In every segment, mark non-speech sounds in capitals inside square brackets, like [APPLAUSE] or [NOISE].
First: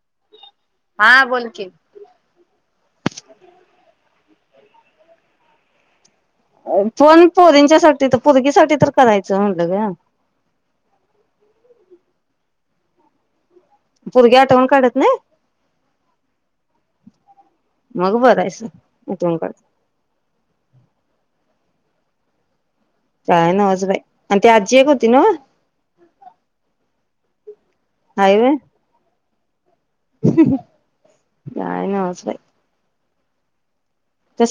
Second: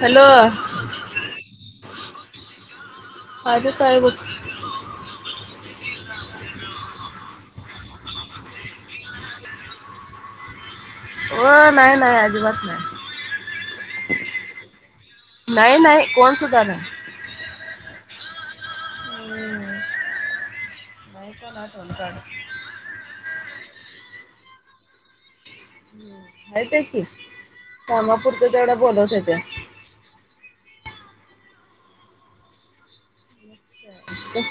Hello हा बोल की [INAUDIBLE] तिथं पोरगीसाठी तर करायचं म्हणलं ग ओ नाही-नाही अजिबात नाही. पोरगी आठवण काढत नाही नाही नाही कोण सुधा नाहीं मग बरायस उठून करता [UNINTELLIGIBLE] काय नवाज बाई आणि तेी आजी एक होती नव्ह हम हायत्या की हाय कामापूरत व्हय तेवढं बोलत होेत्या [INAUDIBLE] काय न्हावंच बाई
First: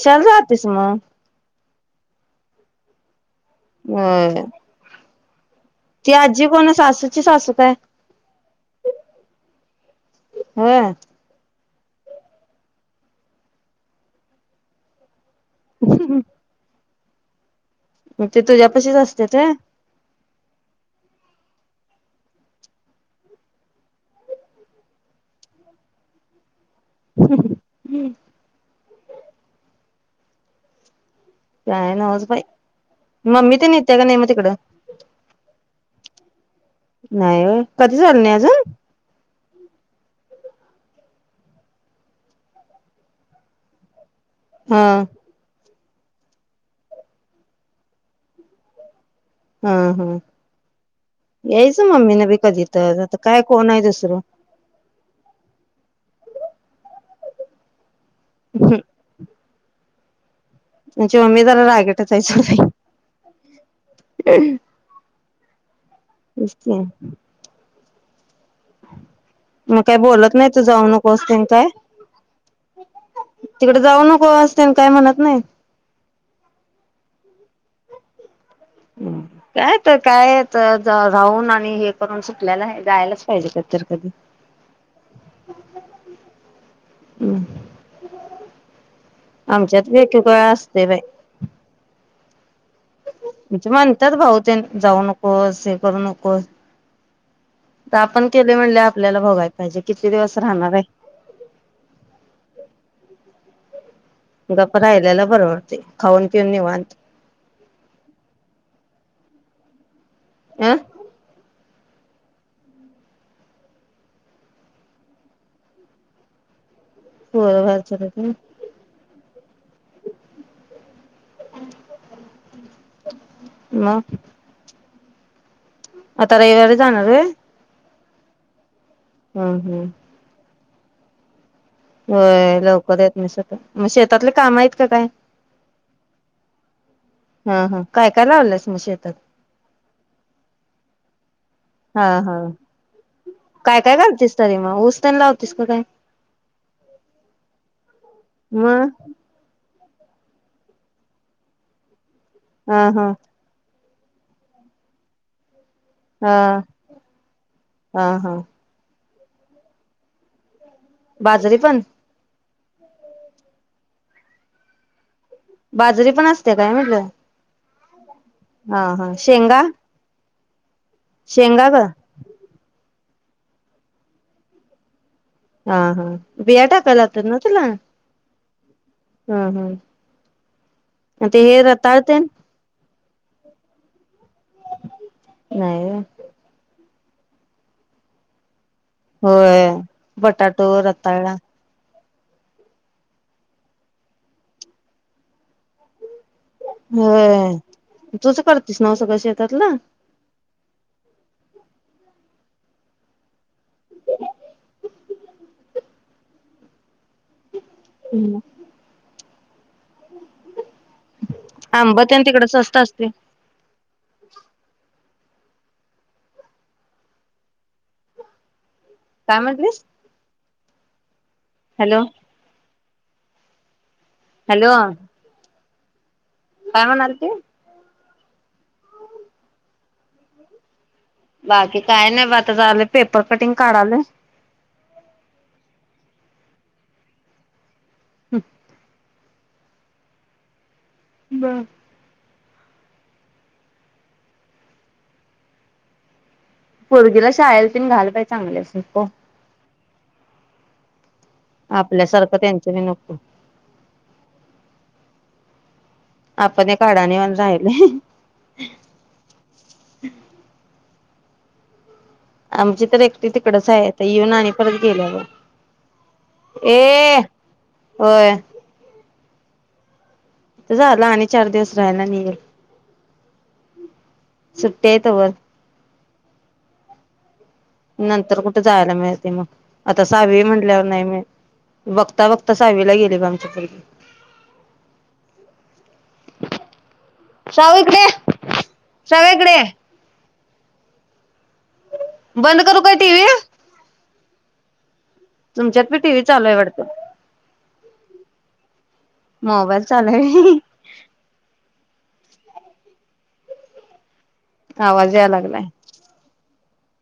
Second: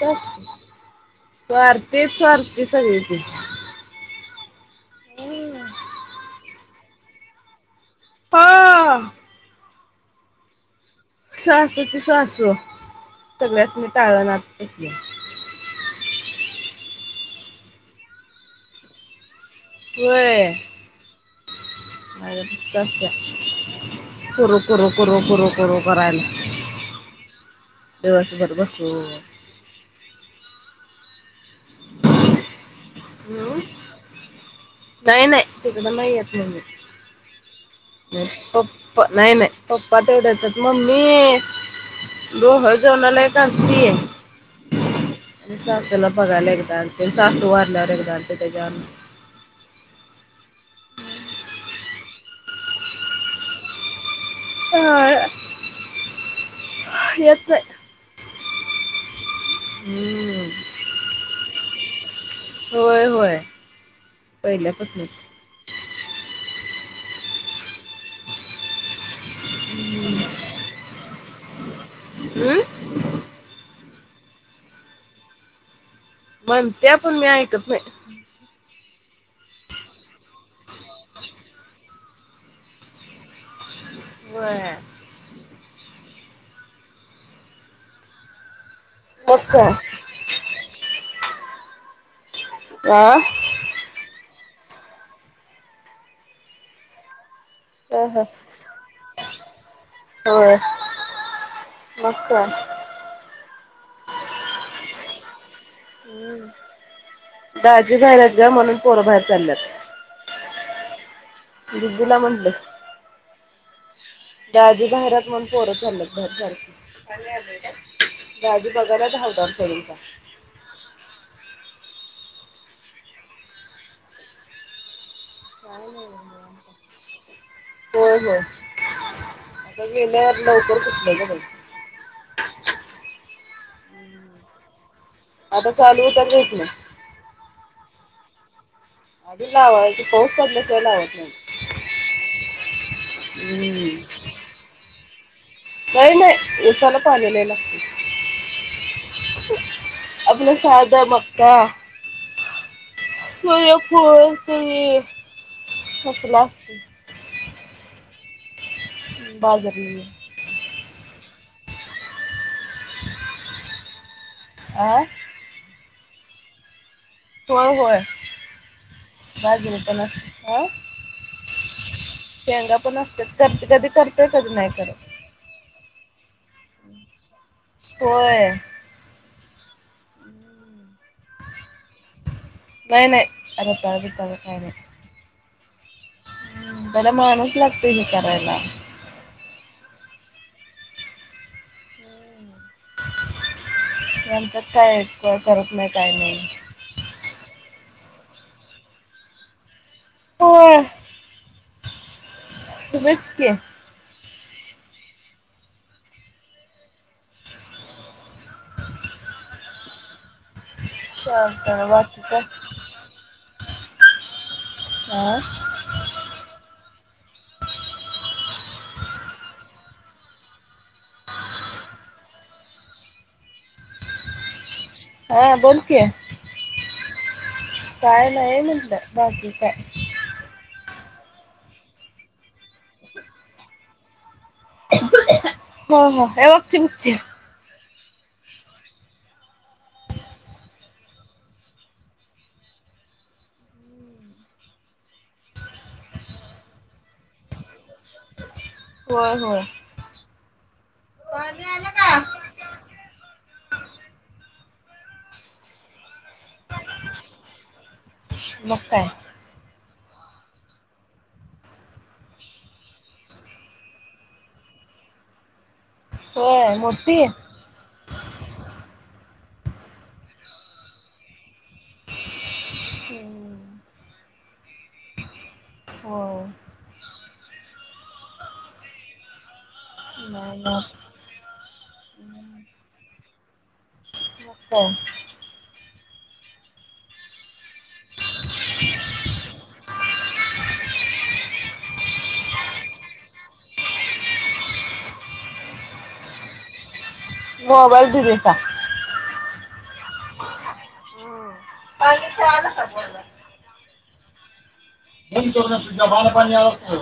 कस राहतेस मग तरर तेच ती सगळी हाय ती. होय हम्म ती आजी पण सासूची सासू काय? हो हा सासू ची सासू सगळ्यांनी टाळणार ह मग ते तुझ्या पशीच असत्यात होय. व्हय माझ पण जास्त आहे करू-करू, करू-करू, करू करायला. दिवस भर बसून काय नवच बाई मम्मी हम्म ते नेत्या का नाही मग तिकडं नाही नाही तिकडं नाही येत मग मी नाही व्हय कधीच आली नाही अजून पप्पा नाही नाही पप्पा तेवढ्या ममी लोहजणाला [UNINTELLIGIBLE] हा सासूला बघायला एकदा आणि तेन सासू वारल्यावर एकदा आलते त्याच्यावर हा-हा यायचं मम्मी ना बी कधी तर आता काय कोण आहे दुसरं? आ येत नाही. हम् हम्म आमची मम्मी जरा रागीटच होय होय पहिल्यापासूनच होईचं की. मग काही बोलत नाही तू जाऊ नको असते काय हम्म तिकडे जाऊ न हो असतेल काय म्हणत नाही मण त्या पण मी ऐकत ब काय तर काय राऊून आणि हे करून सुटल्याला जायलाच पाहिजे कधीतर व्हय [INAUDIBLE] मग काय आमच्यात [UNINTELLIGIBLE] असते बाय आ तिचे म्हणतात भाऊ जाऊ नकोस हे करू नकोस ते त आपण केलंय म्हनल्यावर आपल्याला भोगाय पाहिजे किती दिवस होय राहणार आहे. मग काय गप्प राहिलेला बरोबर खाऊन पिऊन निवांत. दाजी बाहेर आहेत ग म्हणून पोर बाहेर चालल्यात. आं दिदीला म्हणल दाजी बाहेर आहेत म्हणून पोर चालल्यात बाहेर सारखी. पोर बाहेर चालल्यात व्हय [UNINTELLIGIBLE] म [INAUDIBLE] आता रयवारी जाणारे व्हय? [UNINTELLIGIBLE] हम्म हम्म लवकरच उठलय ग बाई. होय लवकर येत नाहीस आता म शेतातले काम आहेत का काय? आता चालू होतात येत नाही हा हा काय काय लावलयस? आधी लावायचं पाऊस पडल्याशिवाय लावत नाहीस हा हा काय काय हं घालतीस तरी [UNINTELLIGIBLE] नाही नाही ऊसाला पाणी लय लागतय. म आपलं साधं मका हां हां [UNINTELLIGIBLE] होय तुम्ही कसला? हां हां बाजरी बाजरी पण आं बाजरी पण असते काय म्हणलं? व्हय व्हय हां हां शेंगा काय? शेंगा गं शेंगा पण असत्यात करते कधी करतय कधी नाही करत. हा हा बीया टाकायला लावत्यात ना तुला? होय हा. हा. [INAUDIBLE] म ते हे तेन नाही नाही रताळ बीताळ काय नई. नाही त्याला माणूस लागतो हे करायला. होय बटाटो, रताळा. नंतर काय कोन करत नाही. काय नाही व्हय तुच करतीस न्हव सगळं शेतातलं? होय तुझच की हम चालतं आंब त्यां बाकीच तिकड स्वस्त असते ब काय म्हटलीस? हॅलो हॅलो हा बोल कि? काय म्हणाल ती? काय नाही म्हटलं बाकी काय. बाकी काय नाही बघ आता झाले पेपर कटिंग काढालोय हो हो हे बघ चिंचे हम् बर पोरगीला शाळेला तेन घाल बई चांगल्या होय होय पाणी आलं का? आपल्यासारखं त्यांच बी नको आपण एक आढान्यावणी राहिलोय. मग काय [INAUDIBLE] आमची तर एकटी तिकडच आहे येऊन आणि परत गेलीया बग होय ए मोठी व्हय. ते झाला आणि चार दिवस राहिल आणि येईल. हम्म सुट्टी हाय तवर हो नंतर कुठे जायला मिळते मग. आता साहावी म्हटल्यावर नाही मी. बगता बगता साहावीला गेली गं चप्पल मग काय [UNINTELLIGIBLE] शावूइकडे श्रावे इकडे ये. बंद करू काय टीव्ही? तुमच्यात बी टी व्ही चालूय वाटतं? मोबाईल दिदिचा चाल्लोय. काय म्हणली कळालं का बोलण? आवाज याय बंद लागलाय करून तुझ्या बाला पाणी आलं अस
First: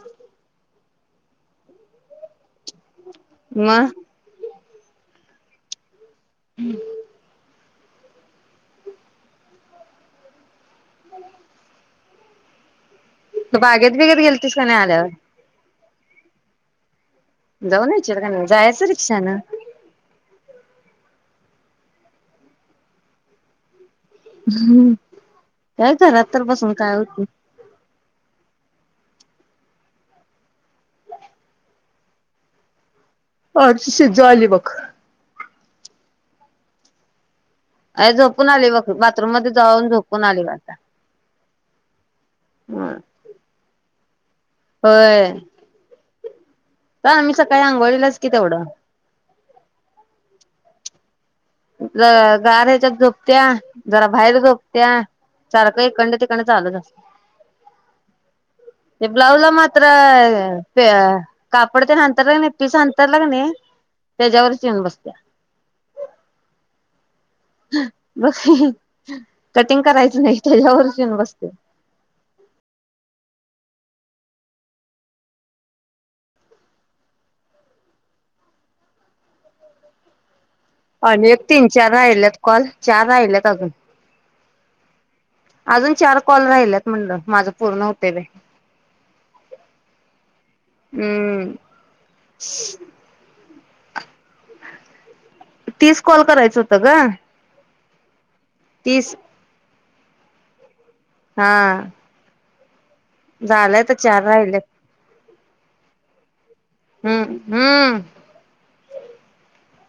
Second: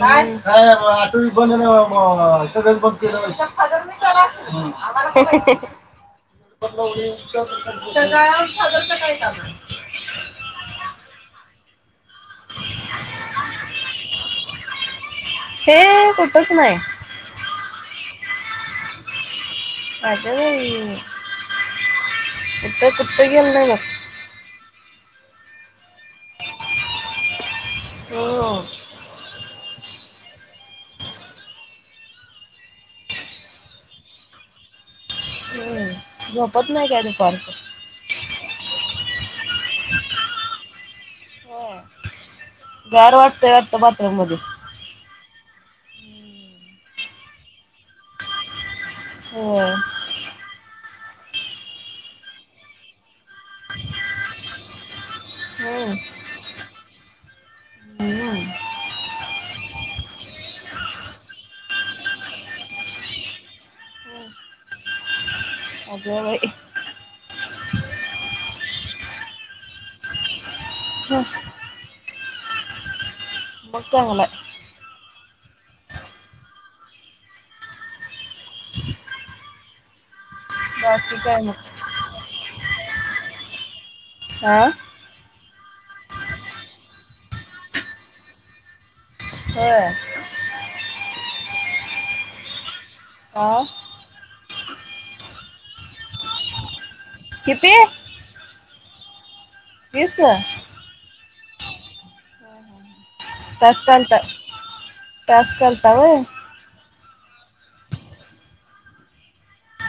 काय काय आटो बी बंद आणि म-अ सगळंच बंद. तुमच्या फदर मग नी केलं असल कि हे हे ह! [UNINTELLIGIBLE] तिथं जाउन फादरचं काय काम? [UNINTELLIGIBLE] [UNINTELLIGIBLE] बागेत बिगेत गेलतीस काय नाही आल्यावर? हे कुठंच नाही जाऊन इचिल कनी? जायचं रिक्षाानं. काय काय झालंय? कुठं कुठं गेलो नाइ बग. हम्म! काय घरात तर बसून काय होतय? हो आमची शिज्जो आली बग. हम्म झोपत नाही काय दूपारचं? आय झोपुन आली बग, बाथरूममध्ये जाऊन झोपुन आली बग आत्ता. होय. बाथरूममधे होय काय आम्ही सकाळी आंघोळीलाच की तेवढं. होय. ज गार ह्याच्यात झोपत्या, जरा बाहेर झोपत्या. सारखं हम्म. इकंडन तिकडंन चालूच असतय. हम्म. ते ब्लाऊज ला मात्र ते कापड तेन हांतरलं कनी पीस हांतरलं कणे हम्म. तेज्यावरच येउन बसत्या. अगं बाई बग कि, कटिंग करायचं नाही त्यच्यावरच येउन हं. बसतय. मग चांगलाय. बाकी आणि काय एक मग तीन-चार राहिल्यात कॉल चार राहिल्यात अजुन. आ अजून चार कॉल राहिल्यात म्हणलं, माझं पूर्ण हुतंय बाई. होय? [UNINTELLIGIBLE] [INAUDIBLE] तीस कॉल करायचं होत गं. तेे तीस. तीस अं हां. तास झालंय आता करता चार राहिल्यात. तास करता वय? हूं [UNINTELLIGIBLE]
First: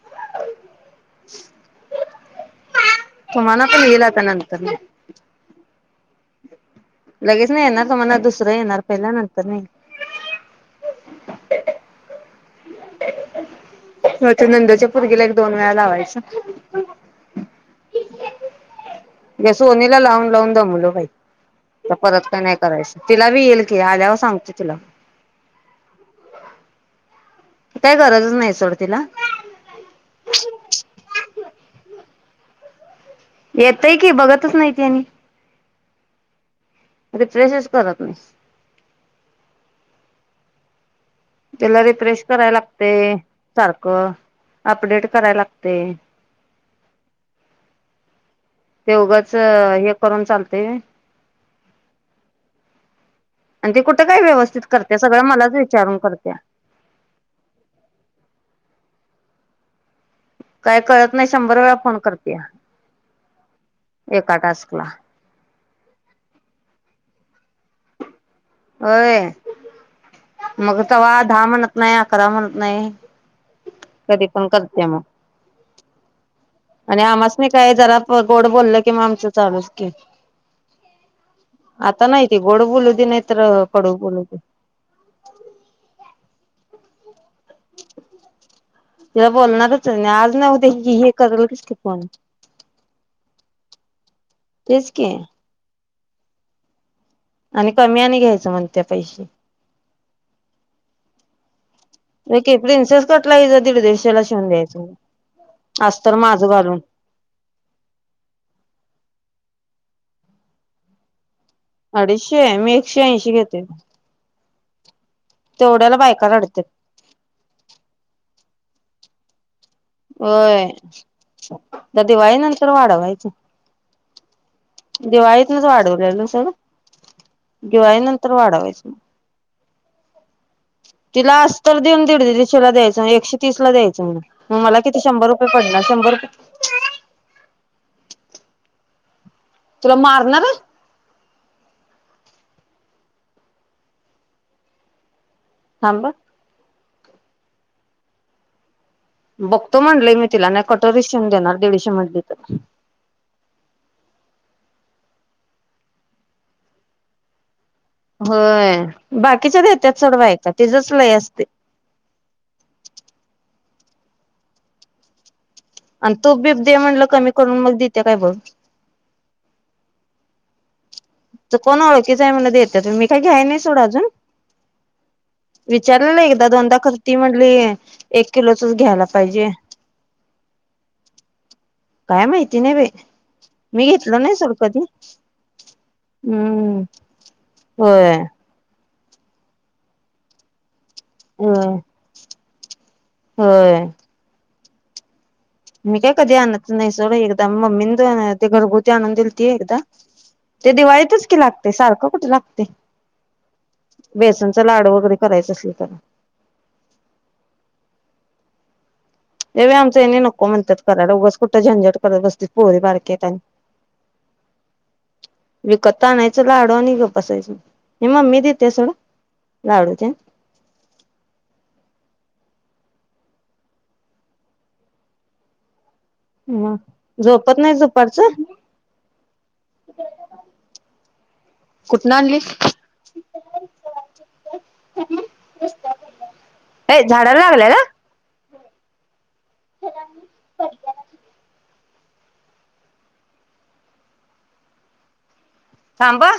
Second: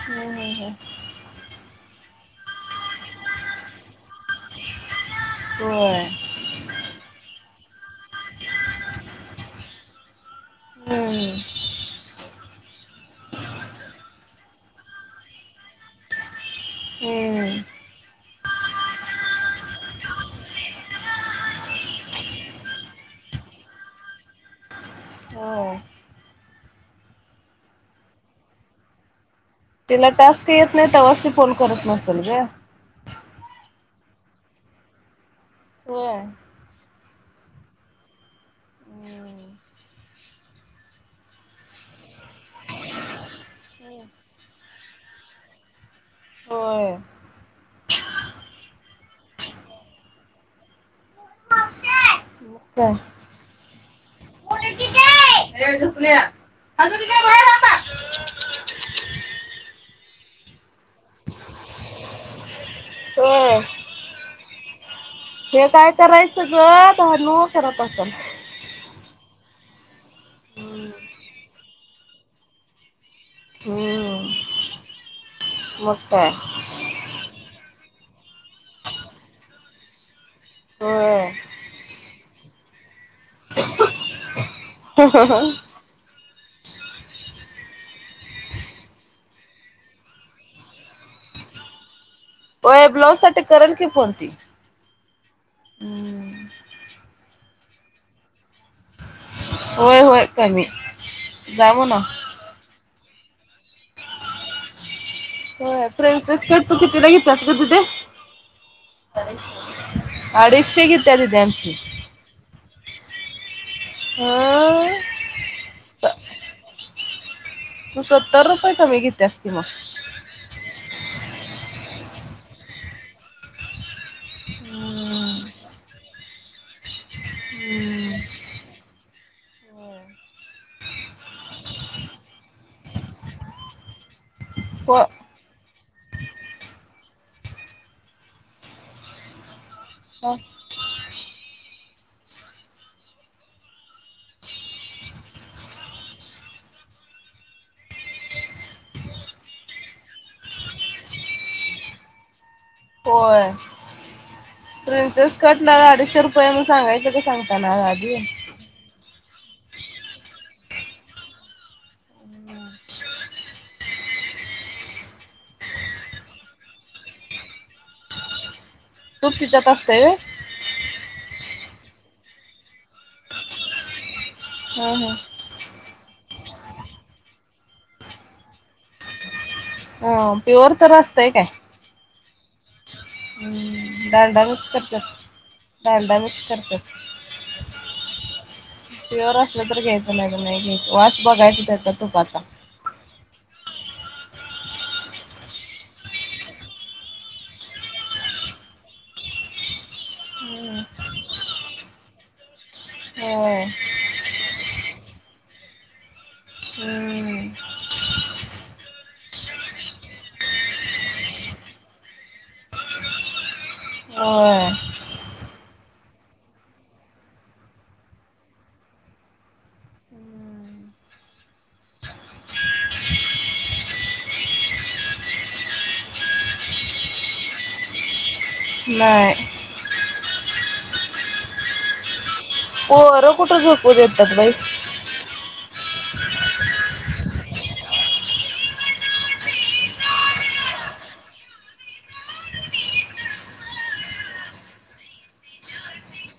[UNINTELLIGIBLE] तुम्हाला पण येईल अता नंतर नं. व्हय लगेच नाही येणार तुम्हाला दुसरं येणार पहिल्या नंतर नाही. हम्म हो ते नंद च्या पर्गिला एक दोन वेळा लावायचं. हम्म मी सोनीला लावून लावून दमलो बाई अता परत काय नाही करायचं तिला बी येईल की आल्याव सांगते तिला. हो काही गरजचं नाही सोडतीला. तिला टास्क येत नाही तवाच ती फोन करत नसल गं. येतय की बघतच नाही ती आणि. होय रिफ्रेशचं करत नाही. त्याला रिफ्रेश कराय लागते सारखं अपडेट कराय लागते होय ते उघंच हे करून चालते व्हय. मग [UNINTELLIGIBLE] आणि ते कुठे काय व्यवस्थित करत्या सगळ काय मलाच ए विचारून झोपल्या करत्या. हजू तिकडे बाहेर आता काय कळत नाही शंभर वेळा फोन करत्या. होय एका टास्कला हे काय करायचं गं धनु करत असलं. होय मग तेव्हा दहा म्हणत नाही अकरा म्हणत नाही कधी पण करत्यात मग. मस्त यं. आणि आम्हासनी काय जरा प गोड बोललं कि म आमचं चालू की होय आता नाही ती गोड बोलू दे नाहीत [INAUDIBLE] ह ह ह तिला बोलणारचं आणि आज ना उद्या ही हे करलच की फोन. होय ब्लाउज साठी करल की फोन ती. तेच की. [UNINTELLIGIBLE] आणि कमी आणि घ्यायचं म्हणत्या पयशे. होय होय कमी जाउ ना? तोटला हीच दीड दीडश्याला शिवून द्यायचं. होय अस्तर प्रेन्सेस माझं कट तू घालून कितीला घेतलास गं दीदे? अडीचशे घेत्या दिदेआणि अडीशे मी शे ऐंशी घेतोय. [UNINTELLIGIBLE] बायका रडत्यात तू सत्तर रुपये कमी घेतेसत्यास कि मग. होय. आता दिवाळी नंतर वाढवायचं. दिवाळीतनच वाढवल्याल सोड. दिवाळी नंतर वाढावायचं मग. तिला आस्तर देऊन दिड दिडशेला द्यायचं एकशे तीस ला द्यायचं म्हण. मग मला हो किती शंभर रुपय पडणार? शंबर [INAUDIBLE] तुला मारणार ह. थांब ह. बघतो म्हणलय मी तिला नाही कटोरी शिवून देणार दीडशे म्हणली तर. होय प्रिन्सेस कटला अडीचशे रुपये मुन सांगायचं का सांग? [INAUDIBLE] होय बाकीच्या देत्यात सोड बायका तिझच लय असतय. आण तूप बीब दे म्हणलं कमी करून मग दितीया काय बघ. तूप तिच्यात असतय व्हय? त कोण ओळखीच हायं म्हण देत्यात मी काय घ्याय नाई सोड अजून. हम हम विचारलेल एकदा दोनदा खर ती म्हणली एक किलोचच घ्याला पाहिजे. अ प्युअर तर असतंय काय? काय माहिती नाही बे मी घेतल नाई डालडा सोड मिक्स कधी करतात डालडा मिक्स हम्म करतात होय. प्युअर असलं तर घ्यायचं नाही तर नाही घ्याय वास बघा कि होय त्याचा तूपाचा. होय मी काय कधी आणत नाई सोड एकदा मम्मीन त अ ते घरगुती आणून दिलती एकदा ते हम्म. दिवाळीतच की लागतय सारखं कुठ लागतय. हो. जर लाडू वगैरे करायचं असल तर हम्म. रवे आमच येनी नको म्हणत्यात करायला उगच कुठं झंझट करत बसतीस पोरी बारक्यात अन होय विकत त आणायचं लाडू आणि गप बसायचं हे मम्मी देतिया सोड लाडू तेन. हम्म. मं झोपत नाही दुपारच? नाय. कुटन आणलीस? पोर कुठ झोपू देत्यात बाई. काय झाडाय लागलाय का? चला म ब ना त थांबा